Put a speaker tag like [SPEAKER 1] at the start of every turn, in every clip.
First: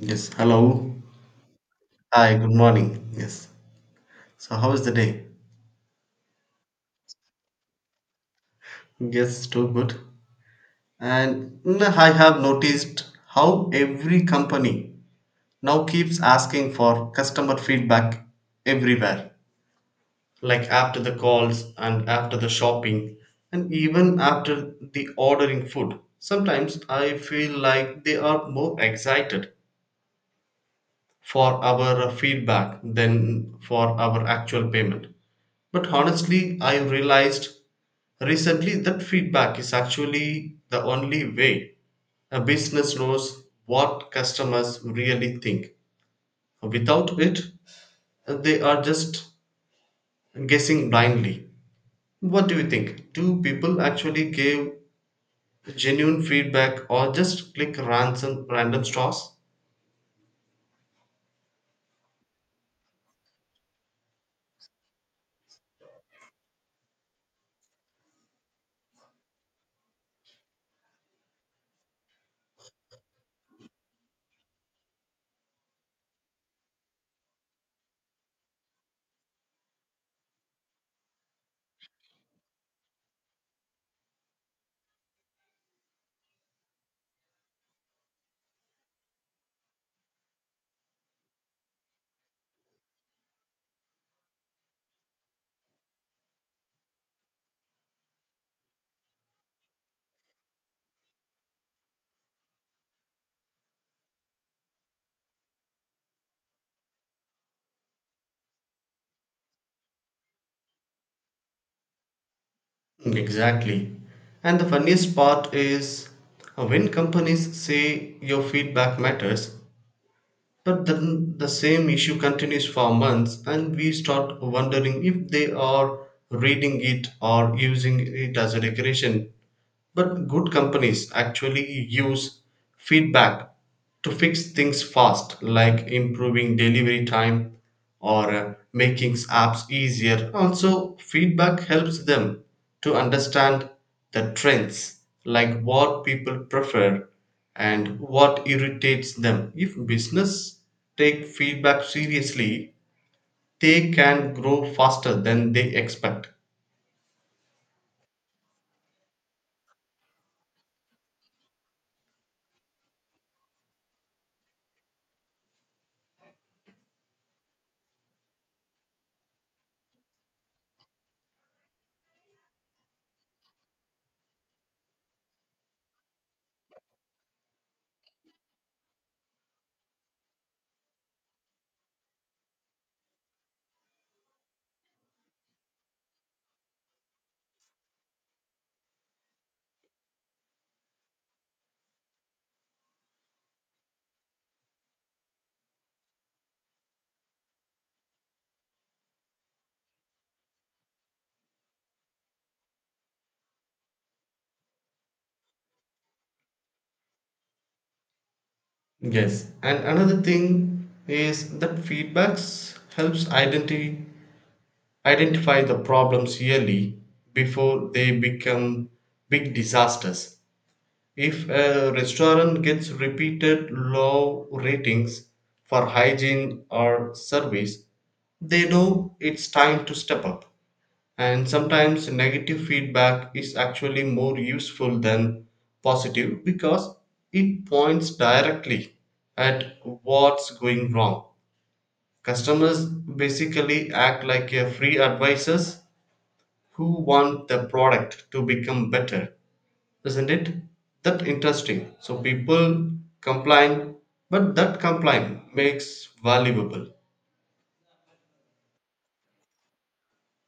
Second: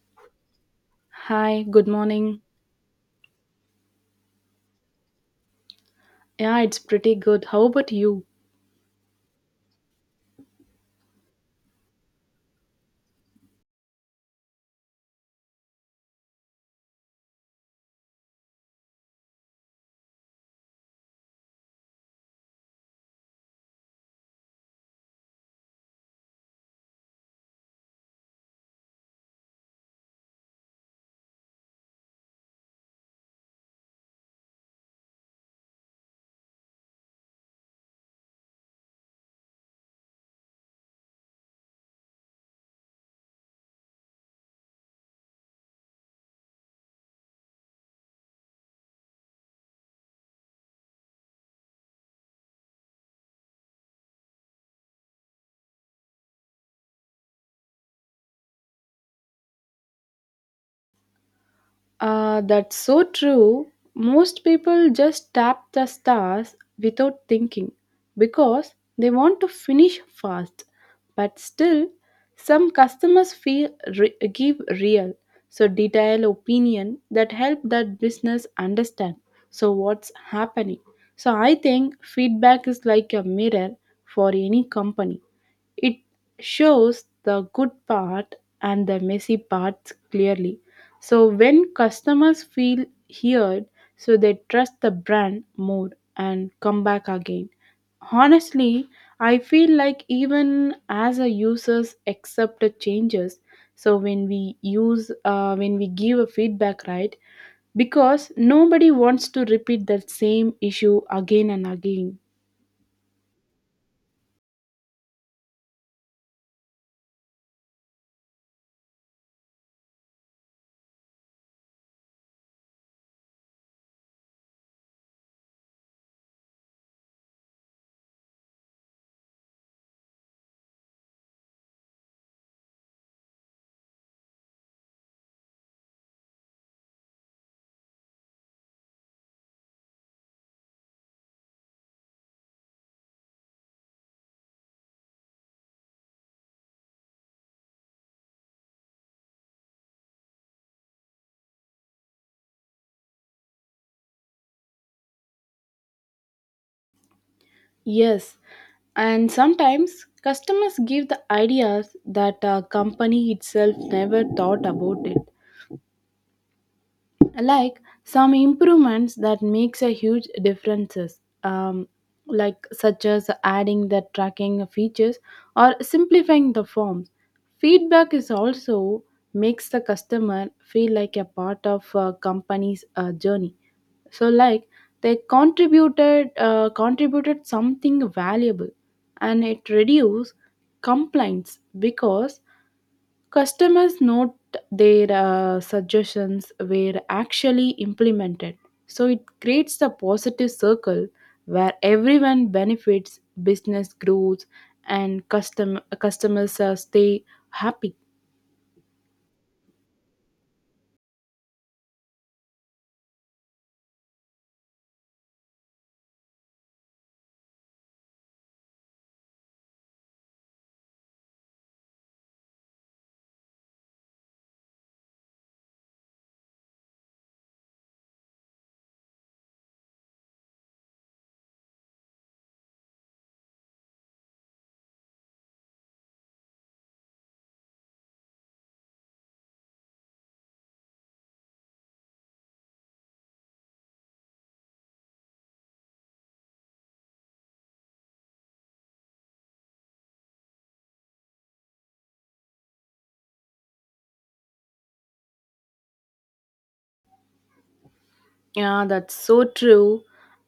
[SPEAKER 1] Yes, hello.
[SPEAKER 2] Hi, good
[SPEAKER 1] Hi,
[SPEAKER 2] morning.
[SPEAKER 1] good morning. Yes. So, how is the day?
[SPEAKER 2] Yeah, it's pretty good. How about you?
[SPEAKER 1] Yes, too good. And I have noticed how every company now keeps asking for customer feedback everywhere, like after the calls and after the shopping, and even after the ordering food. Sometimes I feel like they are more excited for our feedback than for our actual payment. But honestly, I realized recently that feedback is actually the only way a business knows what customers really think. Without it, they are just guessing blindly. What do you think? Do people actually give genuine feedback or just click random straws?
[SPEAKER 2] That's so true. Most people just tap the stars without thinking because they want to finish fast. But still, some customers feel give real, so detailed opinion that help that business understand. So what's happening? So I think feedback is like a mirror for any company. It shows the good part and the messy parts clearly. So when customers feel heard, so they trust the brand more and come back again. Honestly, I feel like even as a users accept the changes, so when we use when we give a feedback right because nobody wants to repeat that same issue again and again.
[SPEAKER 1] Exactly. And the funniest part is when companies say your feedback matters, but then the same issue continues for months, and we start wondering if they are reading it or using it as a decoration, but good companies actually use feedback to fix things fast, like improving delivery time or making apps easier. Also, feedback helps them to understand the trends, like what people prefer and what irritates them. If business take feedback seriously, they can grow faster than they expect.
[SPEAKER 2] Yes, and sometimes customers give the ideas that a company itself never thought about it like some improvements that makes a huge differences, um, like such as adding the tracking features or simplifying the forms. Feedback is also makes the customer feel like a part of a company's journey, so like they contributed, contributed something valuable, and it reduced complaints because customers note their suggestions were actually implemented. So it creates a positive circle where everyone benefits, business grows, and customers stay happy.
[SPEAKER 1] Yes, and another thing is that feedbacks helps identity identify the problems early before they become big disasters. If a restaurant gets repeated low ratings for hygiene or service, they know it's time to step up. And sometimes negative feedback is actually more useful than positive because it points directly at what's going wrong. Customers basically act like a free advisors who want the product to become better. Isn't it? That interesting. So people complain, but that complaint makes valuable.
[SPEAKER 2] Yeah, that's so true.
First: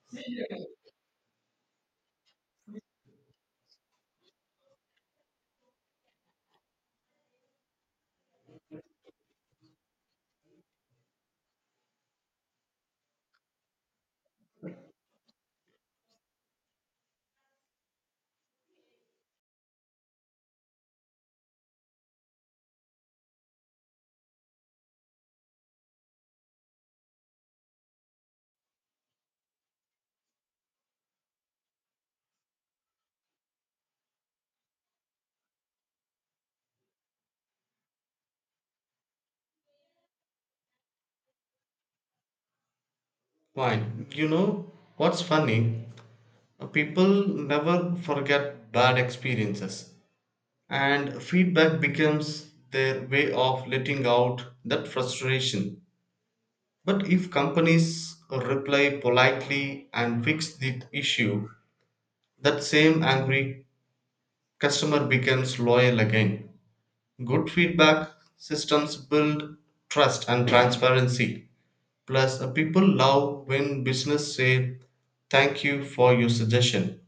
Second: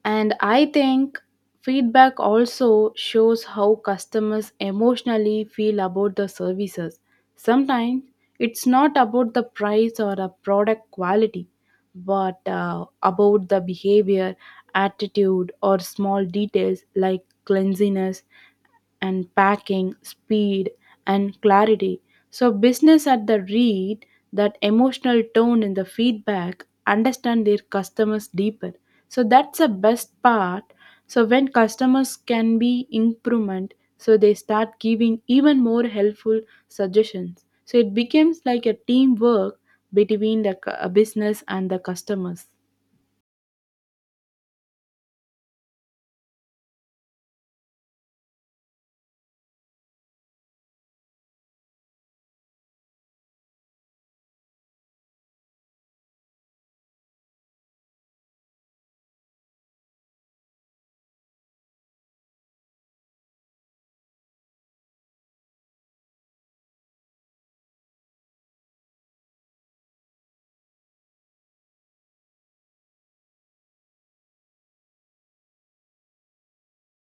[SPEAKER 2] And I think feedback also shows how customers emotionally feel about the services. Sometimes it's not about the price or a product quality, but about the behavior, attitude, or small details like cleanliness and packing, speed, and clarity. So, business at the read that emotional tone in the feedback, understand their customers deeper. So, that's the best part. So, when customers can be improvement, so they start giving even more helpful suggestions. So, it becomes like a teamwork between the business and the customers.
[SPEAKER 1] Fine. You know what's funny? People never forget bad experiences, and feedback becomes their way of letting out that frustration. But if companies reply politely and fix the issue, that same angry customer becomes loyal again. Good feedback systems build trust and transparency. Plus, people love when business say, "Thank you for your suggestion.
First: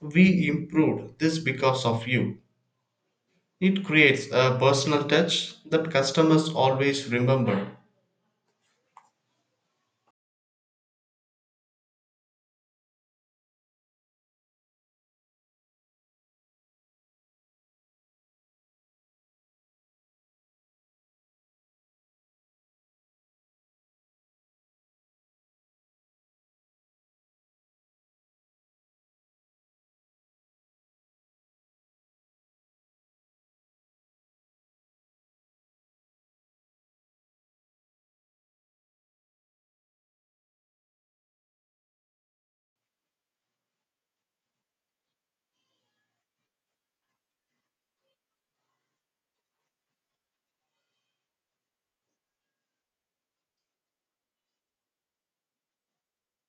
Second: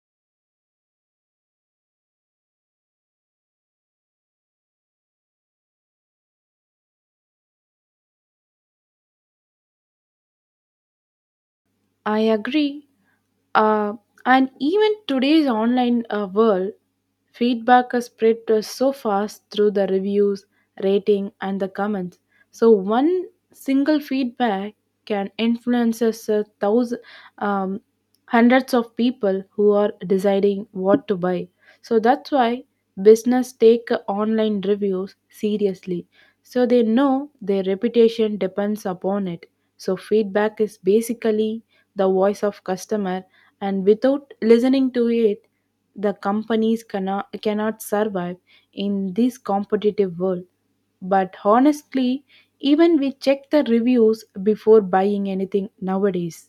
[SPEAKER 1] We improved this because of you." It creates a personal touch that customers always remember.
[SPEAKER 2] I agree. Uh, and even today's online world, feedback is spread so fast through the reviews, rating, and the comments. So one single feedback can influence us, thousand, um, hundreds of people who are deciding what to buy. So that's why business take online reviews seriously so they know their reputation depends upon it. So feedback is basically the voice of customer and without listening to it the companies cannot survive in this competitive world. But honestly, even we check the reviews before buying anything nowadays.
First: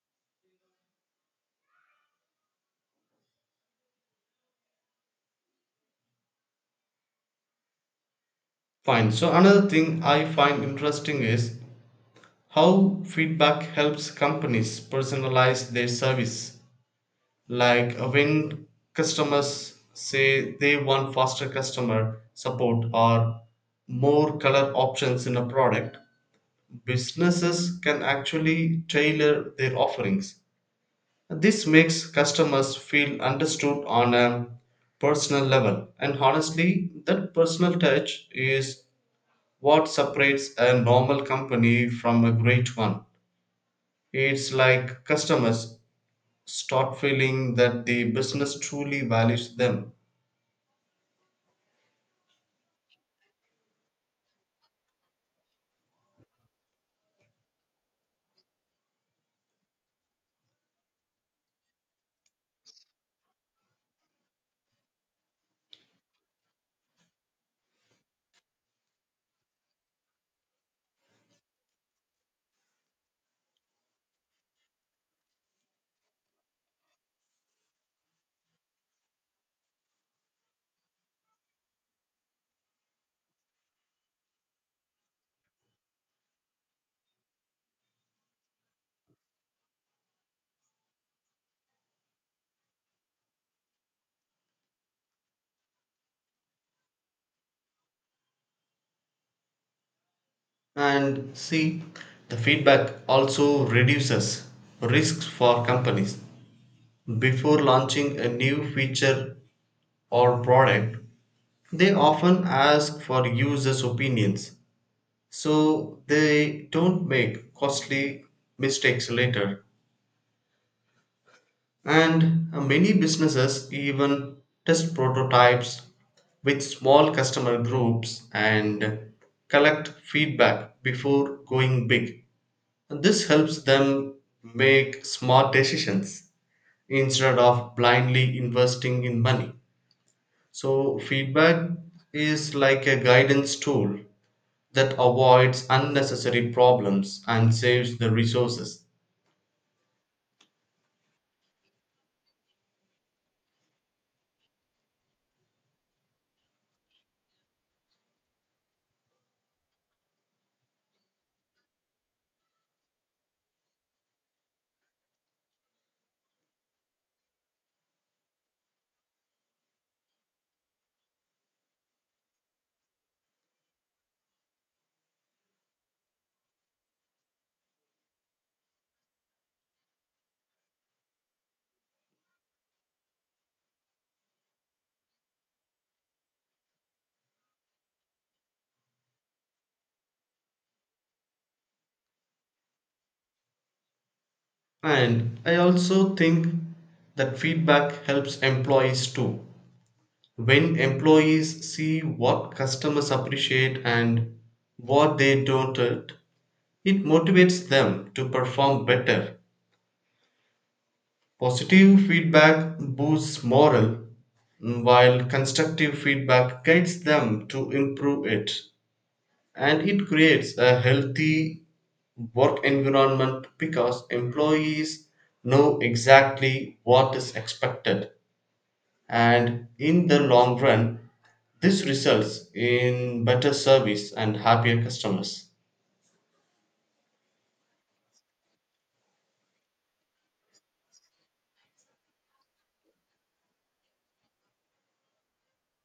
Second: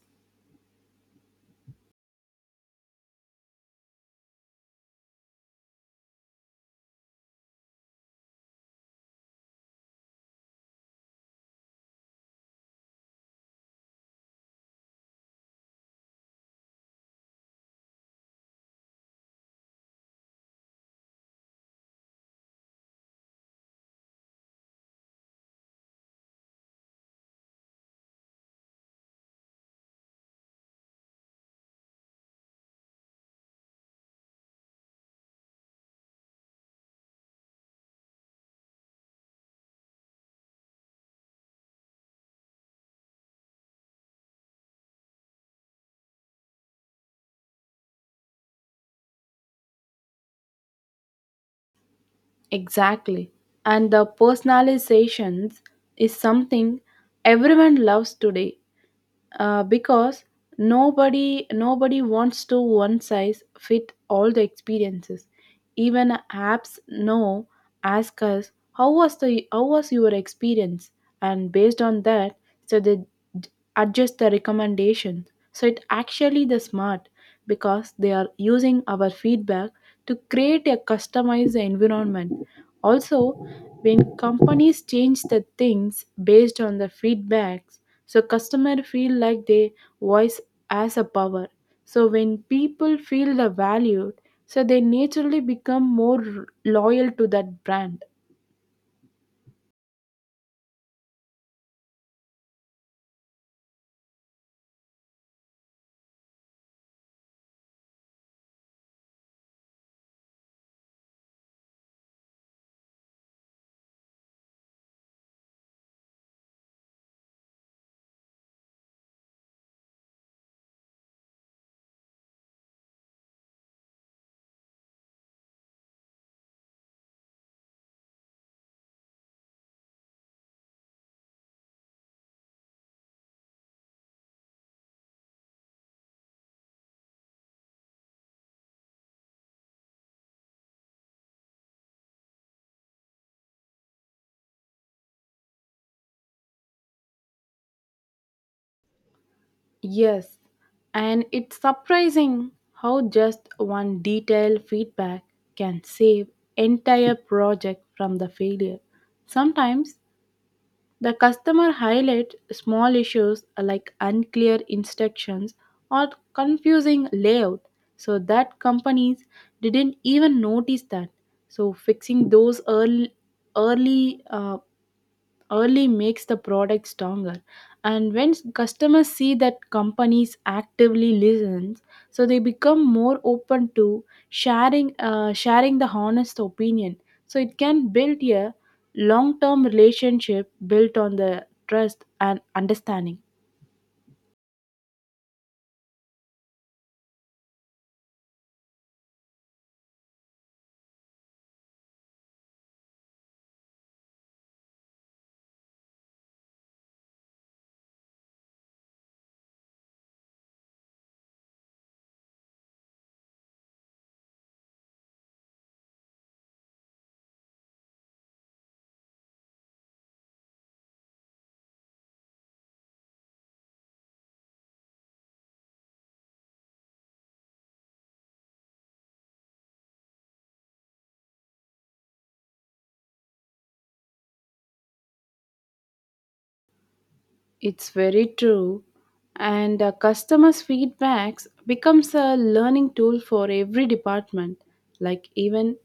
[SPEAKER 1] Fine. So, another thing I find interesting is how feedback helps companies personalize their service. Like when customers say they want faster customer support or more color options in a product, businesses can actually tailor their offerings. This makes customers feel understood on a personal level, and honestly, that personal touch is what separates a normal company from a great one. It's like customers start feeling that the business truly values them.
[SPEAKER 2] Exactly. And the personalizations is something everyone loves today. Because nobody wants to one size fit all the experiences, even apps know ask us how was your experience, and based on that so they d- adjust the recommendation, so it actually the smart because they are using our feedback to create a customized environment. Also, when companies change the things based on the feedbacks, so customer feel like their voice has a power. So when people feel the valued, so they naturally become more loyal to that brand.
[SPEAKER 1] And see, the feedback also reduces risks for companies. Before launching a new feature or product, they often ask for users' opinions so they don't make costly mistakes later. And many businesses even test prototypes with small customer groups and collect feedback before going big. This helps them make smart decisions instead of blindly investing in money. So, feedback is like a guidance tool that avoids unnecessary problems and saves the resources.
[SPEAKER 2] Yes, and it's surprising how just one detailed feedback can save entire project from the failure. Sometimes the customer highlights small issues like unclear instructions or confusing layout so that companies didn't even notice that. So fixing those early uh, early makes the product stronger, and when customers see that companies actively listen, so they become more open to sharing the honest opinion, so it can build a long term relationship built on the trust and understanding.
[SPEAKER 1] And I also think that feedback helps employees too. When employees see what customers appreciate and what they don't, it motivates them to perform better. Positive feedback boosts morale, while constructive feedback guides them to improve it. And it creates a healthy work environment because employees know exactly what is expected, and in the long run this results in better service and happier customers.
[SPEAKER 2] It's very true, and customers feedbacks becomes a learning tool for every department, like even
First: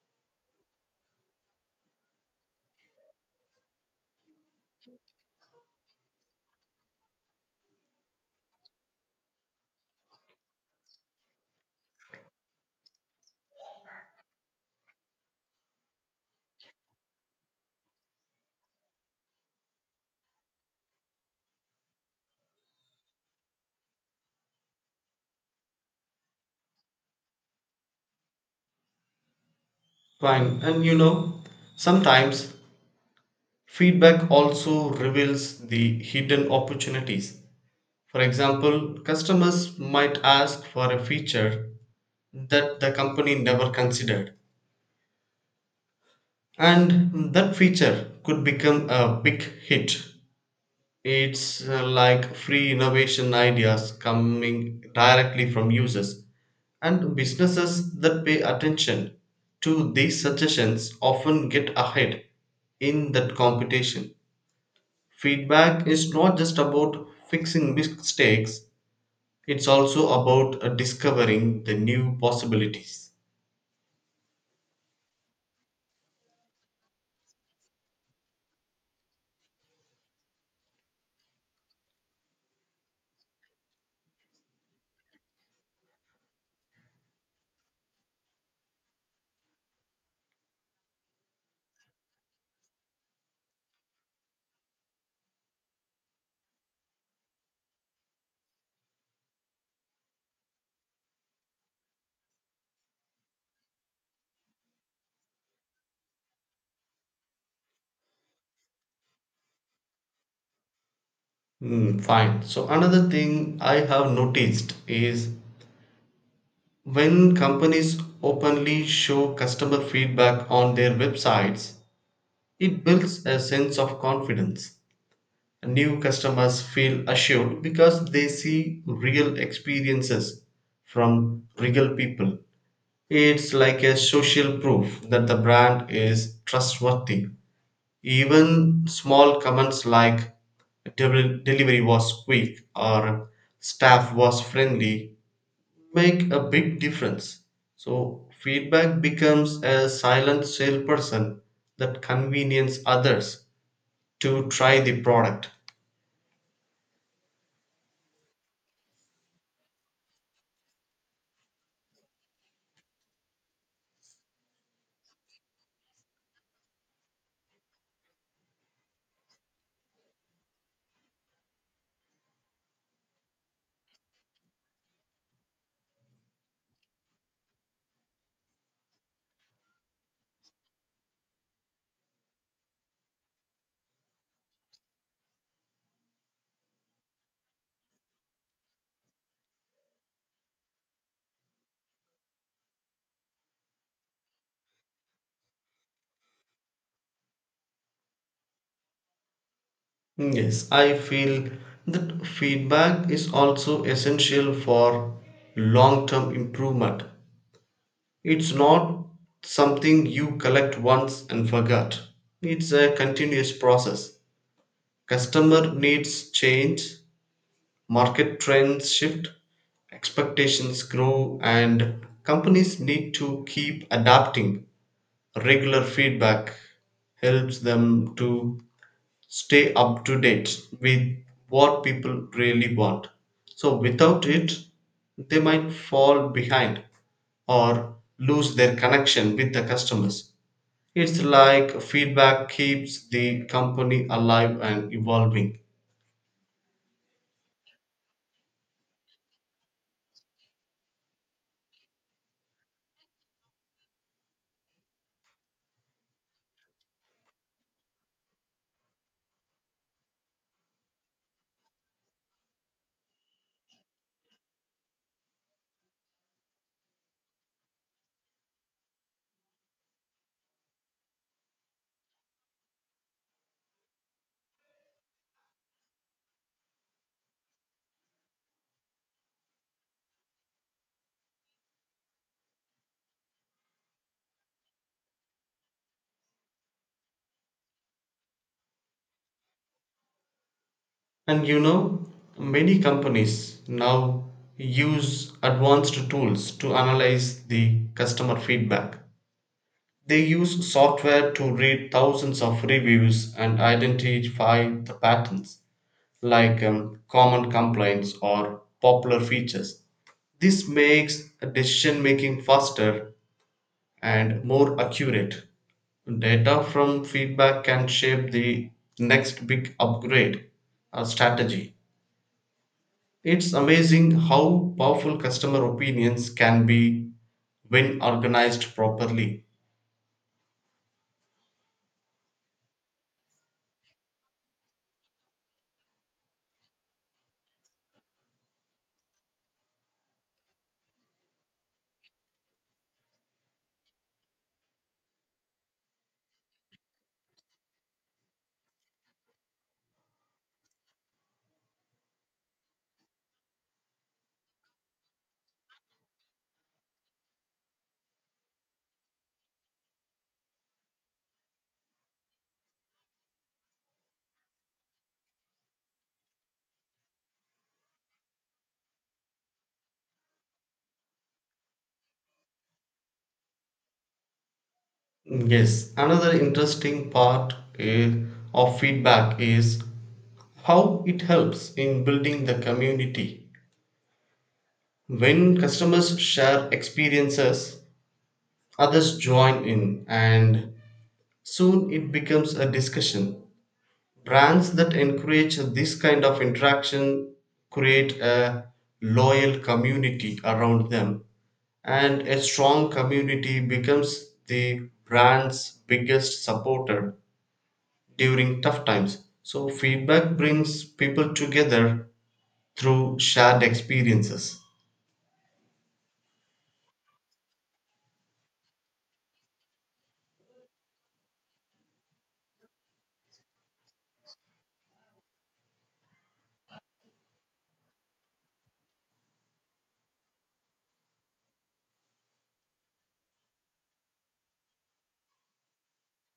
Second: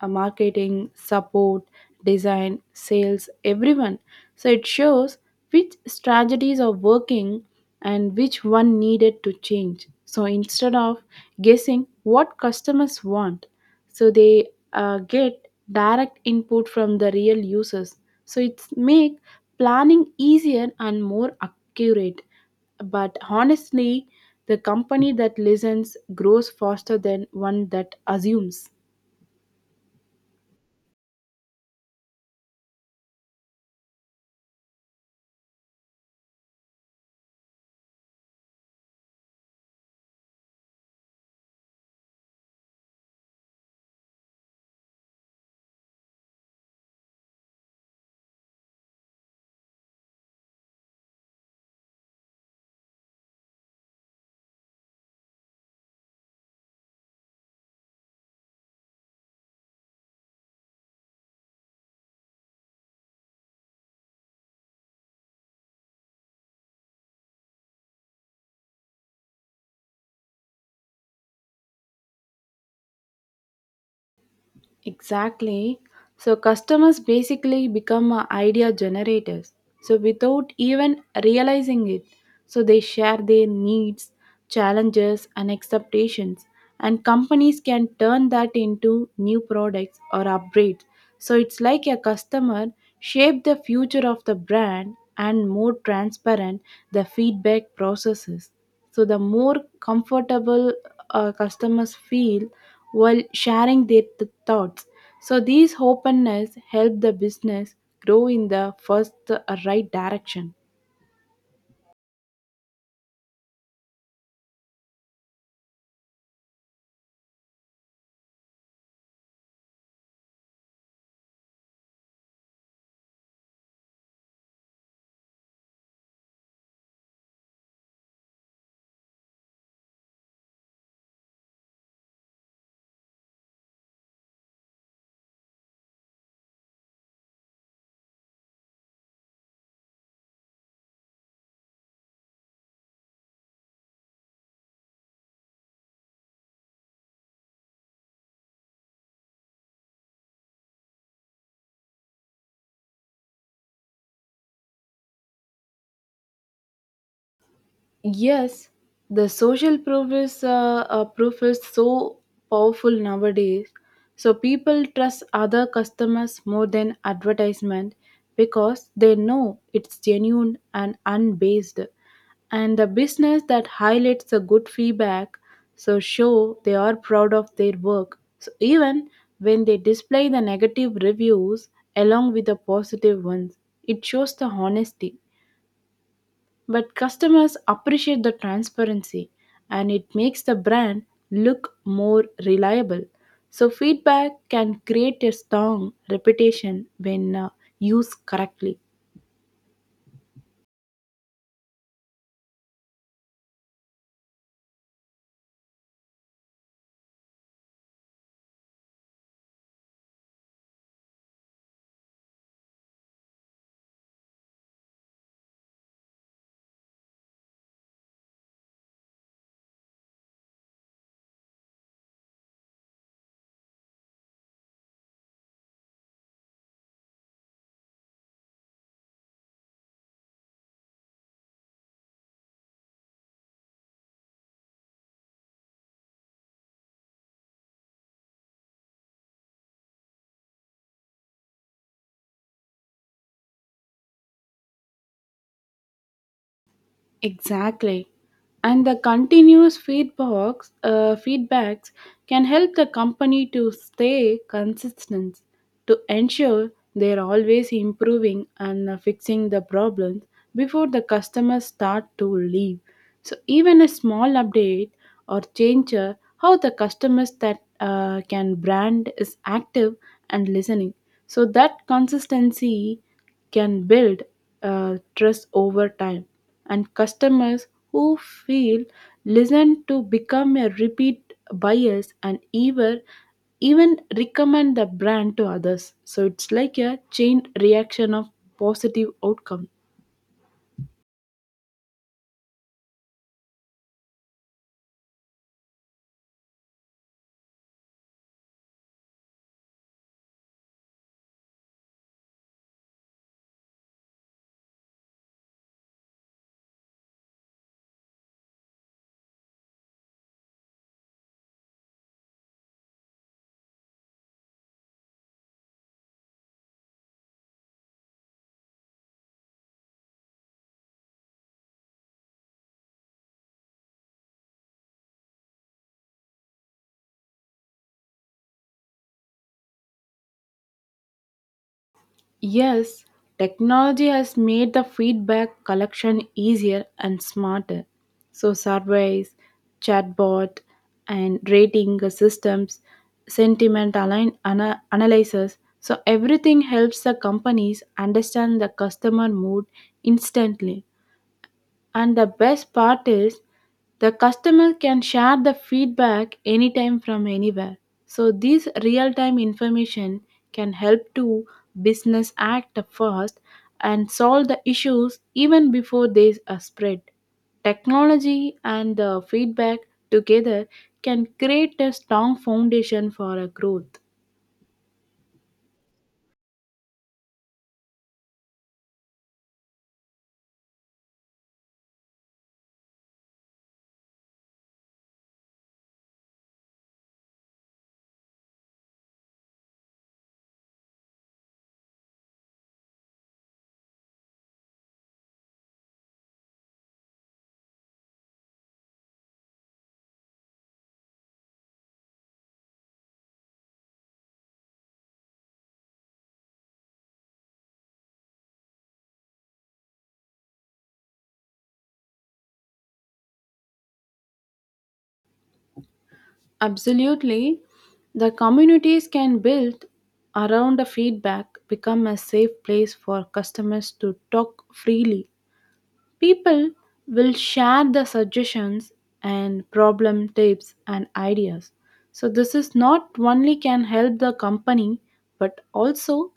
[SPEAKER 2] marketing, support, design, sales, everyone. So it shows which strategies are working and which one needed to change. So instead of guessing what customers want, so they get direct input from the real users. So it's make planning easier and more accurate. But honestly, the company that listens grows faster than one that assumes.
[SPEAKER 1] Fine, and you know, sometimes feedback also reveals the hidden opportunities. For example, customers might ask for a feature that the company never considered, and that feature could become a big hit. It's like free innovation ideas coming directly from users, and businesses that pay attention to these suggestions often get ahead in that competition. Feedback is not just about fixing mistakes, it's also about discovering the new possibilities.
[SPEAKER 2] Exactly. So customers basically become idea generators. So without even realizing it, so they share their needs, challenges, and expectations, and companies can turn that into new products or upgrades. So it's like a customer shape the future of the brand and more transparent the feedback processes. So the more comfortable customers feel while sharing their thoughts. So these openness help the business grow in the first right direction.
[SPEAKER 1] Fine, so another thing I have noticed is when companies openly show customer feedback on their websites, it builds a sense of confidence. New customers feel assured because they see real experiences from real people. It's like a social proof that the brand is trustworthy. Even small comments like delivery was quick" or "staff was friendly" make a big difference. So feedback becomes a silent salesperson that convenience others to try the product.
[SPEAKER 2] Yes, the social proof is so powerful nowadays. So people trust other customers more than advertisement because they know it's genuine and unbased. And the business that highlights the good feedback so show they are proud of their work. So even when they display the negative reviews along with the positive ones, it shows the honesty. But customers appreciate the transparency and it makes the brand look more reliable. So, feedback can create a strong reputation when used correctly.
[SPEAKER 1] Yes, I feel that feedback is also essential for long term improvement. It's not something you collect once and forget, it's a continuous process. Customer needs change, market trends shift, expectations grow, and companies need to keep adapting. Regular feedback helps them to stay up to date with what people really want. So, without it, they might fall behind or lose their connection with the customers. It's like feedback keeps the company alive and evolving.
[SPEAKER 2] Exactly. And the continuous feedbacks can help the company to stay consistent to ensure they're always improving and fixing the problems before the customers start to leave. So even a small update or change how the customers that can brand is active and listening. So that consistency can build trust over time, and customers who feel listened to become a repeat buyers and even recommend the brand to others. So it's like a chain reaction of positive outcome.
[SPEAKER 1] And you know, many companies now use advanced tools to analyze the customer feedback. They use software to read thousands of reviews and identify the patterns, like common complaints or popular features. This makes decision making faster and more accurate. Data from feedback can shape the next big upgrade strategy. It's amazing how powerful customer opinions can be when organized properly.
[SPEAKER 2] Yes, technology has made the feedback collection easier and smarter. So, surveys, chatbot, and rating systems, sentiment analysis. So, everything helps the companies understand the customer mood instantly. And the best part is the customer can share the feedback anytime from anywhere. So this real-time information can help to business act fast and solve the issues even before they are spread. Technology and the feedback together can create a strong foundation for a growth.
[SPEAKER 1] Yes, another interesting part of feedback is how it helps in building the community. When customers share experiences, others join in, and soon it becomes a discussion. Brands that encourage this kind of interaction create a loyal community around them, and a strong community becomes the brand's biggest supporter during tough times. So, feedback brings people together through shared experiences.
[SPEAKER 2] Absolutely. The communities can build around the feedback become a safe place for customers to talk freely. People will share the suggestions and problem tips and ideas. So this is not only can help the company but also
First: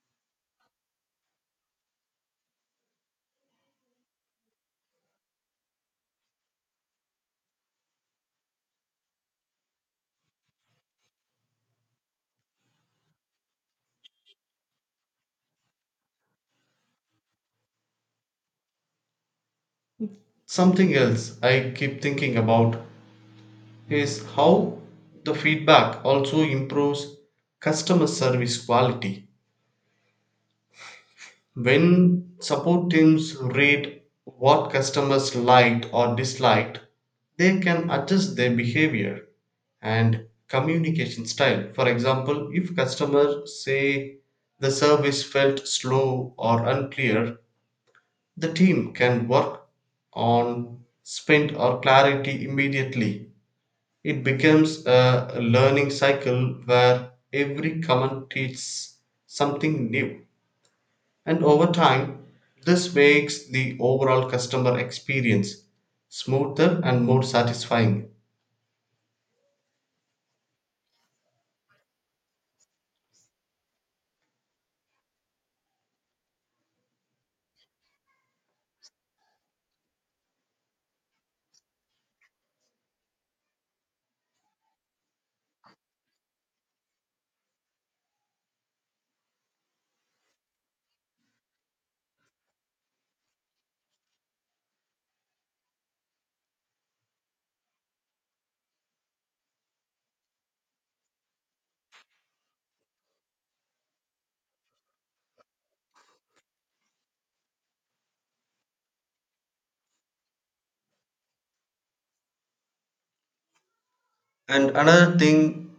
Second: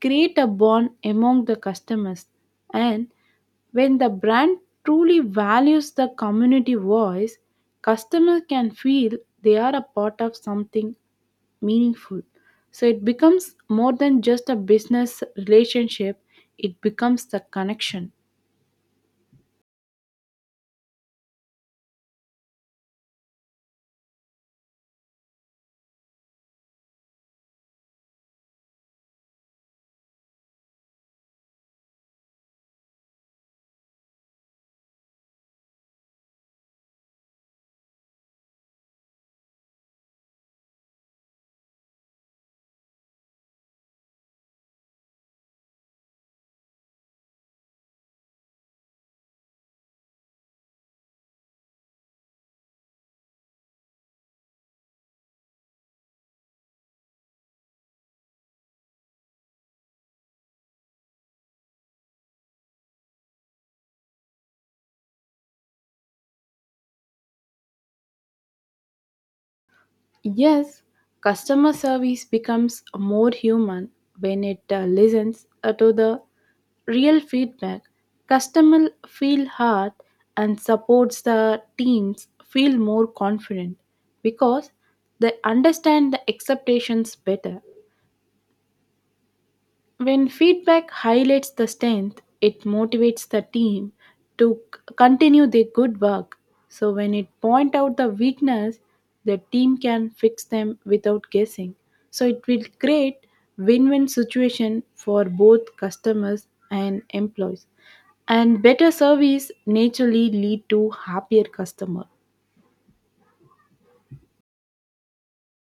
[SPEAKER 2] create a bond among the customers, and when the brand truly values the community voice, customers can feel they are a part of something meaningful. So it becomes more than just a business relationship, it becomes the connection.
[SPEAKER 1] Something else I keep thinking about is how the feedback also improves customer service quality. When support teams read what customers liked or disliked, they can adjust their behavior and communication style. For example, if customers say the service felt slow or unclear, the team can work on spend or clarity immediately. It becomes a learning cycle where every comment teaches something new. And over time, this makes the overall customer experience smoother and more satisfying.
[SPEAKER 2] Yes, customer service becomes more human when it listens to the real feedback. Customer feel heard and supports the teams feel more confident because they understand the expectations better. When feedback highlights the strength, it motivates the team to continue their good work. So when it point out the weakness, the team can fix them without guessing. So it will create win-win situation for both customers and employees. And better service naturally lead to happier customer.
[SPEAKER 1] And another thing,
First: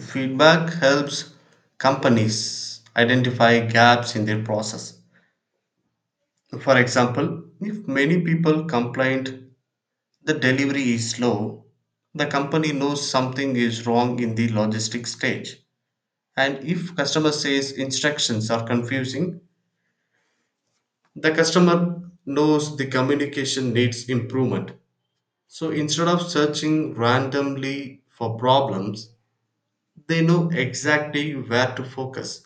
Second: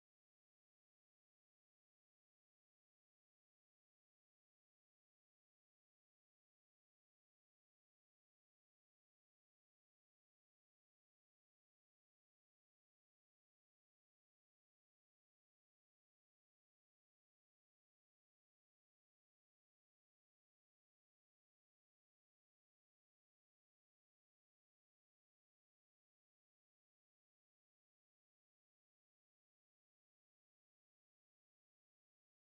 [SPEAKER 1] feedback helps companies identify gaps in their process. For example, if many people complained the delivery is slow, the company knows something is wrong in the logistics stage. And if customer says instructions are confusing, the customer knows the communication needs improvement. So instead of searching randomly for problems, they know exactly where to focus.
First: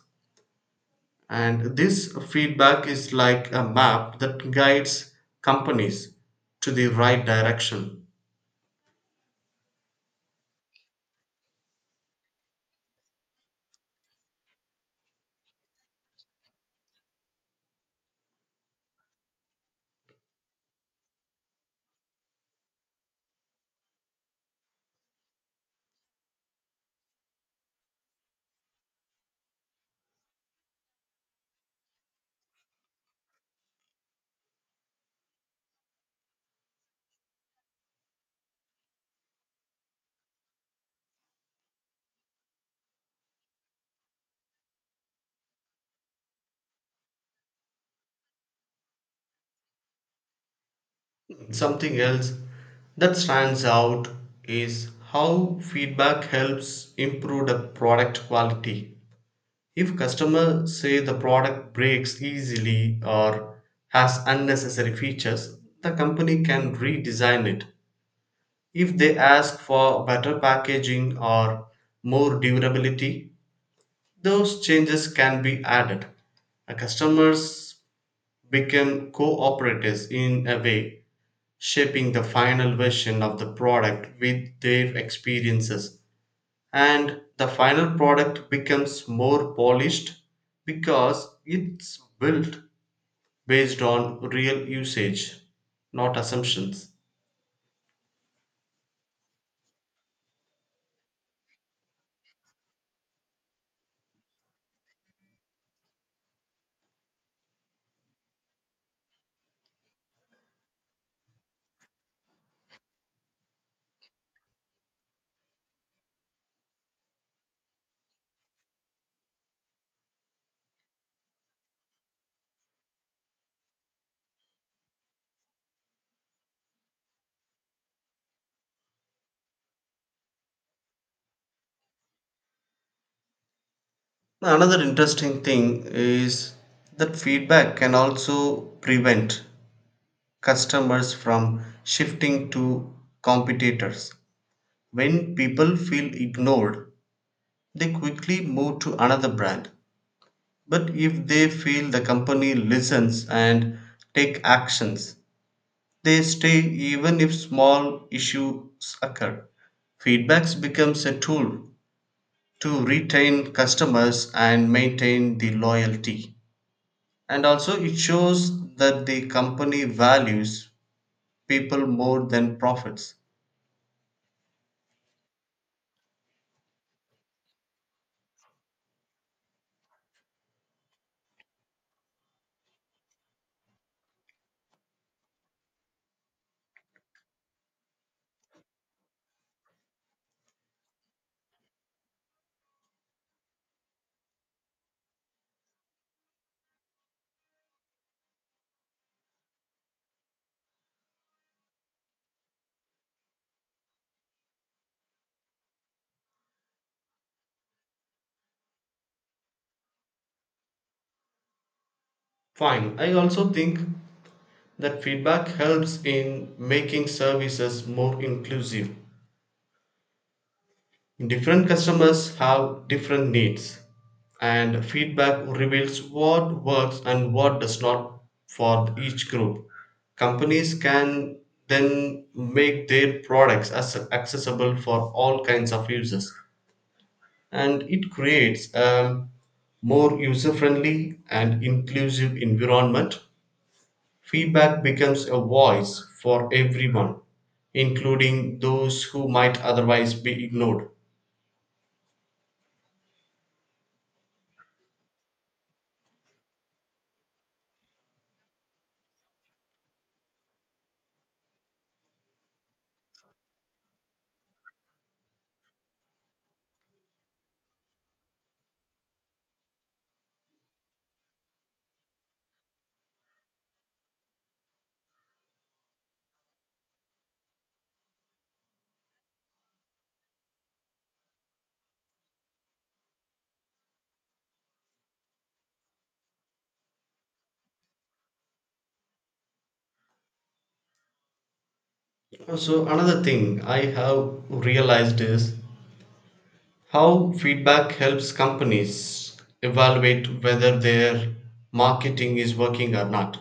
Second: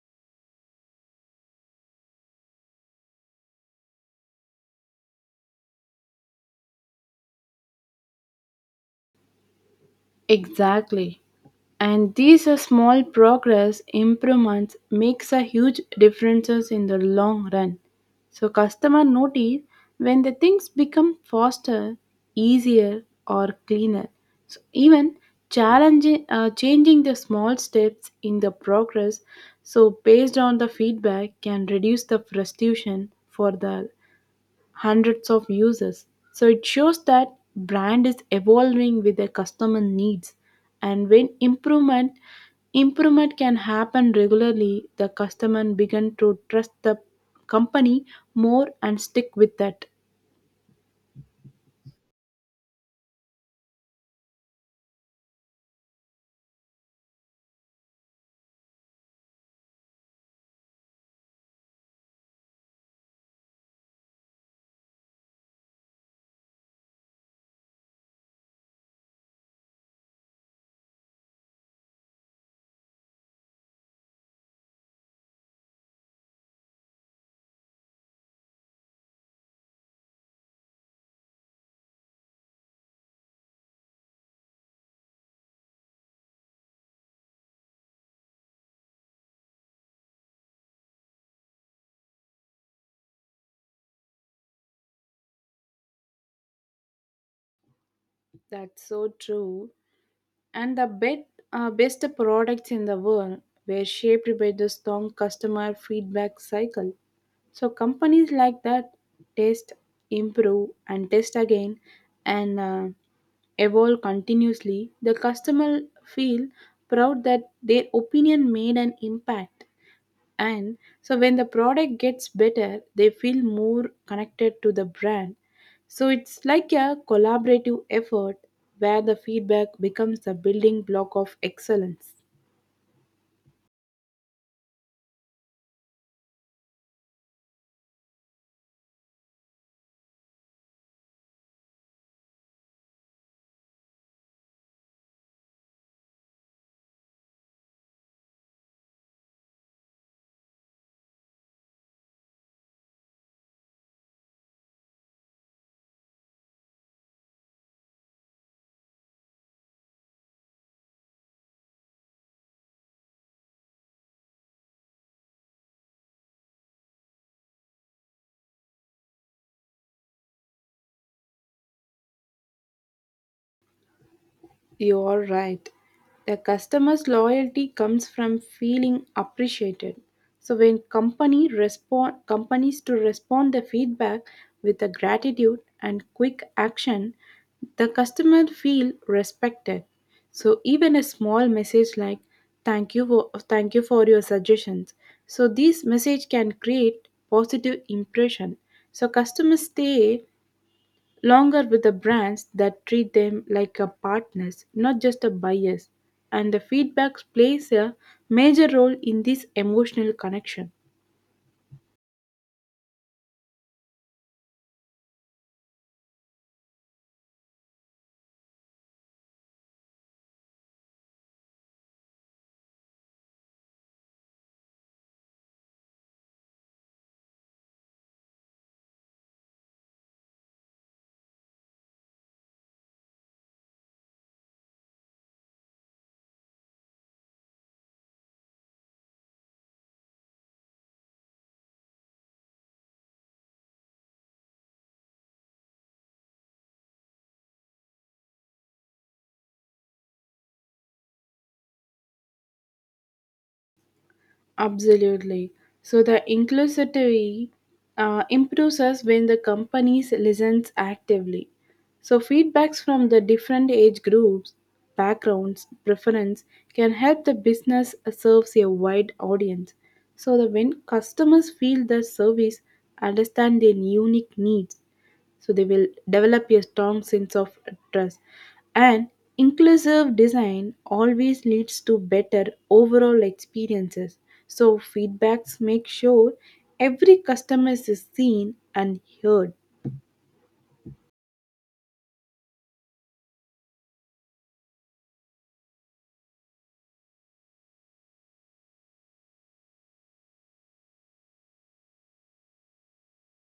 [SPEAKER 1] And this feedback is like a map that guides companies to the right direction.
[SPEAKER 2] Exactly. And these are small progress improvements makes a huge differences in the long run. So customer notice when the things become faster, easier or cleaner. So even challenging changing the small steps in the progress so based on the feedback can reduce the frustration for the hundreds of users. So it shows that brand is evolving with their customer needs, and when improvement can happen regularly, the customer begin to trust the company more and stick with that.
[SPEAKER 1] Something else that stands out is how feedback helps improve the product quality. If customers say the product breaks easily or has unnecessary features, the company can redesign it. If they ask for better packaging or more durability, those changes can be added. Customers become cooperatives in a way, shaping the final version of the product with their experiences, and the final product becomes more polished because it's built based on real usage, not assumptions.
[SPEAKER 2] That's so true. And the best products in the world were shaped by the strong customer feedback cycle. So companies like that test, improve, and test again, and evolve continuously. The customer feel proud that their opinion made an impact, and so when the product gets better they feel more connected to the brand. So it's like a collaborative effort where the feedback becomes the building block of excellence.
[SPEAKER 1] Another interesting thing is that feedback can also prevent customers from shifting to competitors. When people feel ignored, they quickly move to another brand. But if they feel the company listens and take actions, they stay even if small issues occur. Feedbacks becomes a tool to retain customers and maintain the loyalty. And also it shows that the company values people more than profits.
[SPEAKER 2] You're right. The customer's loyalty comes from feeling appreciated. So when company respond companies to respond the feedback with the gratitude and quick action, the customer feel respected. So even a small message like thank you for your suggestions. So this message can create positive impression. So customers stay longer with the brands that treat them like a partners, not just a buyers. And the feedback plays a major role in this emotional connection.
[SPEAKER 1] Fine. I also think that feedback helps in making services more inclusive. Different customers have different needs, and feedback reveals what works and what does not for each group. Companies can then make their products as accessible for all kinds of users, and it creates a more user friendly and inclusive environment. Feedback becomes a voice for everyone, including those who might otherwise be ignored.
[SPEAKER 2] Absolutely. So the inclusivity improves us when the companies listens actively. So feedbacks from the different age groups, backgrounds, preference can help the business serves a wide audience. So that when customers feel the service understand their unique needs, so they will develop a strong sense of trust, and inclusive design always leads to better overall experiences. So feedbacks make sure every customer is seen and heard.
[SPEAKER 1] So, another thing I have realized is how feedback helps companies evaluate whether their marketing is working or not.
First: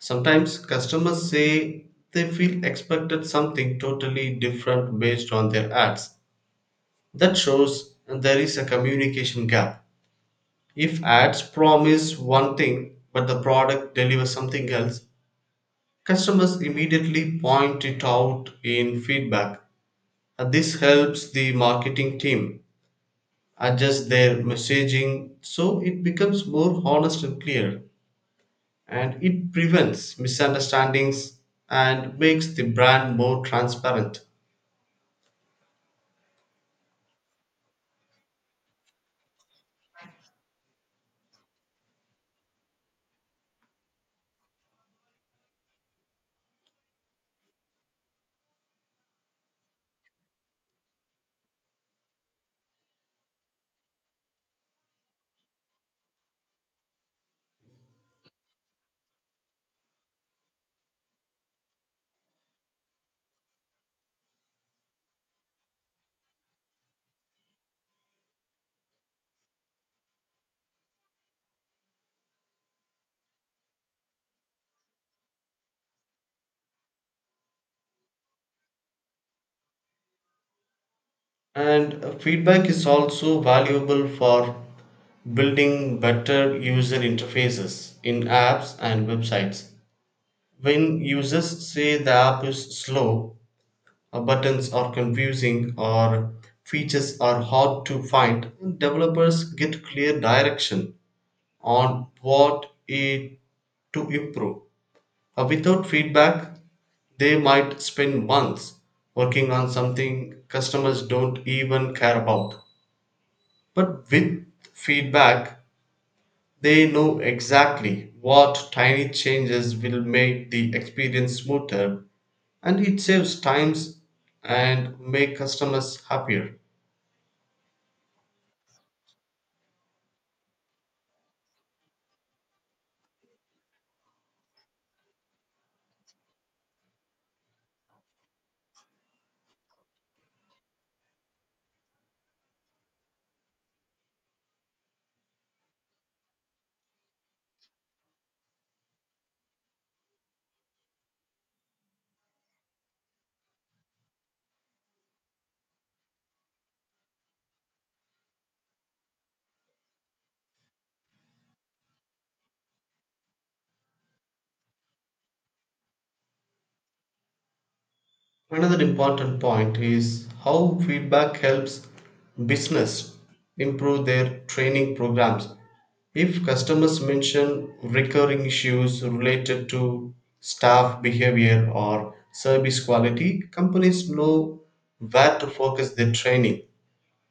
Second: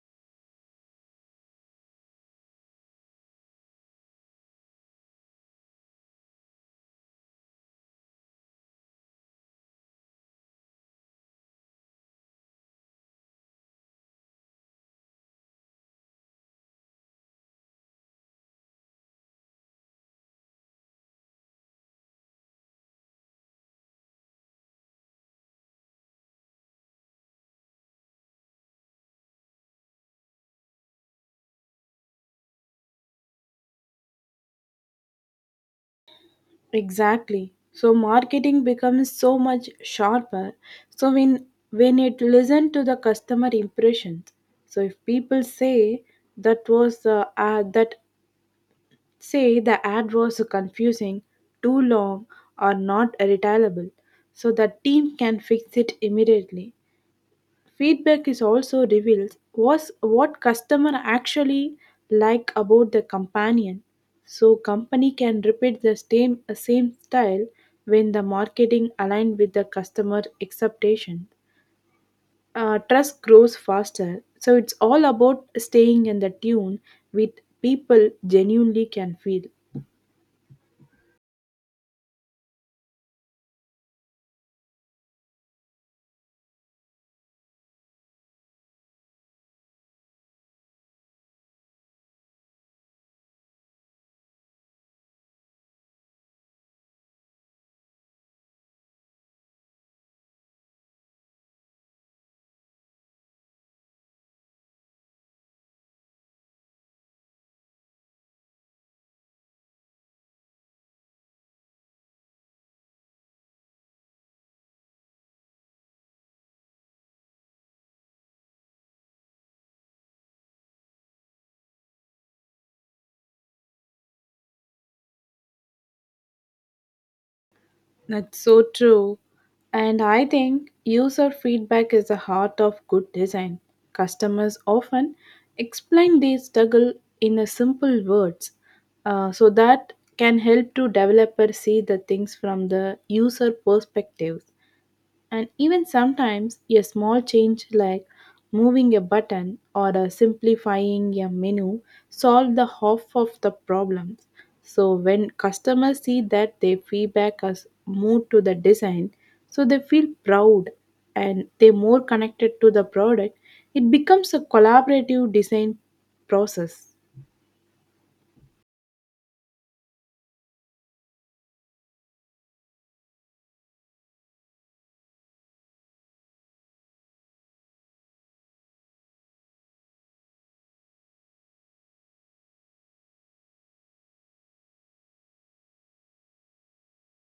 [SPEAKER 1] Sometimes customers say they feel expected something totally different based on their ads. That shows there is a communication gap. If ads promise one thing but the product delivers something else, customers immediately point it out in feedback. This helps the marketing team adjust their messaging so it becomes more honest and clear, and it prevents misunderstandings and makes the brand more transparent.
[SPEAKER 2] Exactly, so marketing becomes so much sharper, so when it listen to the customer impressions. So if people say that was that say the ad was confusing, too long, or not retailable, so the team can fix it immediately. Feedback is also reveals was what customer actually like about the companion, so company can repeat the same style. When the marketing aligned with the customer expectation. Trust grows faster, so it's all about staying in the tune with people genuinely can feel.
[SPEAKER 1] And feedback is also valuable for building better user interfaces in apps and websites. When users say the app is slow, buttons are confusing or features are hard to find, and developers get clear direction on what it to improve. Without feedback, they might spend months working on something customers don't even care about. But with feedback, they know exactly what tiny changes will make the experience smoother, and it saves times and make customers happier.
[SPEAKER 2] That's so true. And I think user feedback is the heart of good design. Customers often explain their struggle in a simple words, so that can help to developer see the things from the user perspective. And even sometimes a small change like moving a button or simplifying a menu solve the half of the problems. So when customers see that their feedback has moved to the design, so they feel proud and they more connected to the product. It becomes a collaborative design process.
[SPEAKER 1] Another important point is how feedback helps business improve their training programs. If customers mention recurring issues related to staff behavior or service quality, companies know where to focus their training.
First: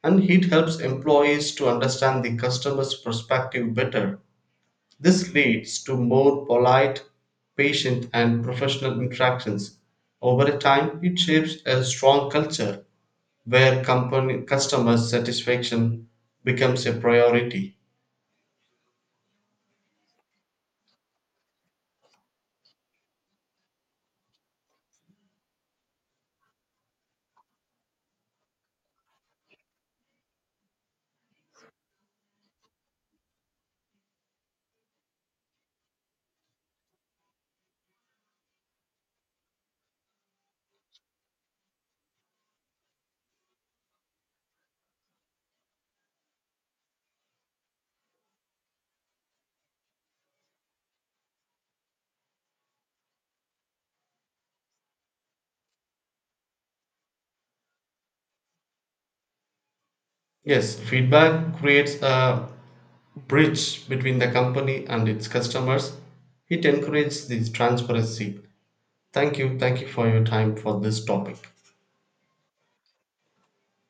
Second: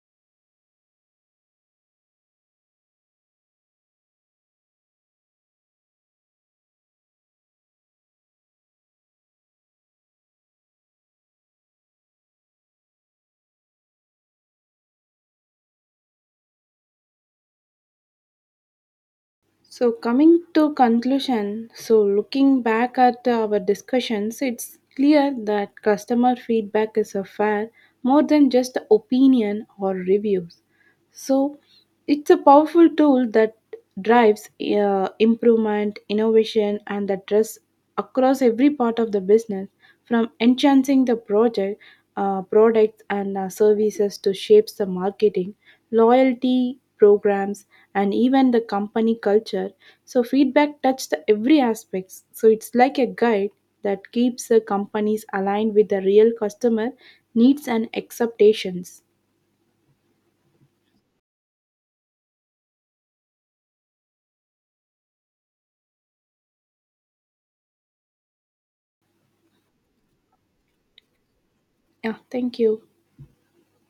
[SPEAKER 1] And it helps employees to understand the customer's perspective better. This leads to more polite, patient, and professional interactions. Over time, it shapes a strong culture where company customer satisfaction becomes a priority.
[SPEAKER 2] So, coming to conclusion, so looking back at our discussions, it's clear that customer feedback is a fair more than just opinion or reviews. So it's a powerful tool that drives improvement, innovation, and that dress across every part of the business, from enhancing the project, products, and services to shapes the marketing, loyalty programs, and even the company culture. So feedback touched every aspects. So it's like a guide that keeps the companies aligned with the real customer needs and expectations.
[SPEAKER 1] Yes, feedback creates a bridge between the company and its customers. It encourages the transparency. Thank you. Thank you for your time for this topic.
[SPEAKER 2] Yeah, thank you.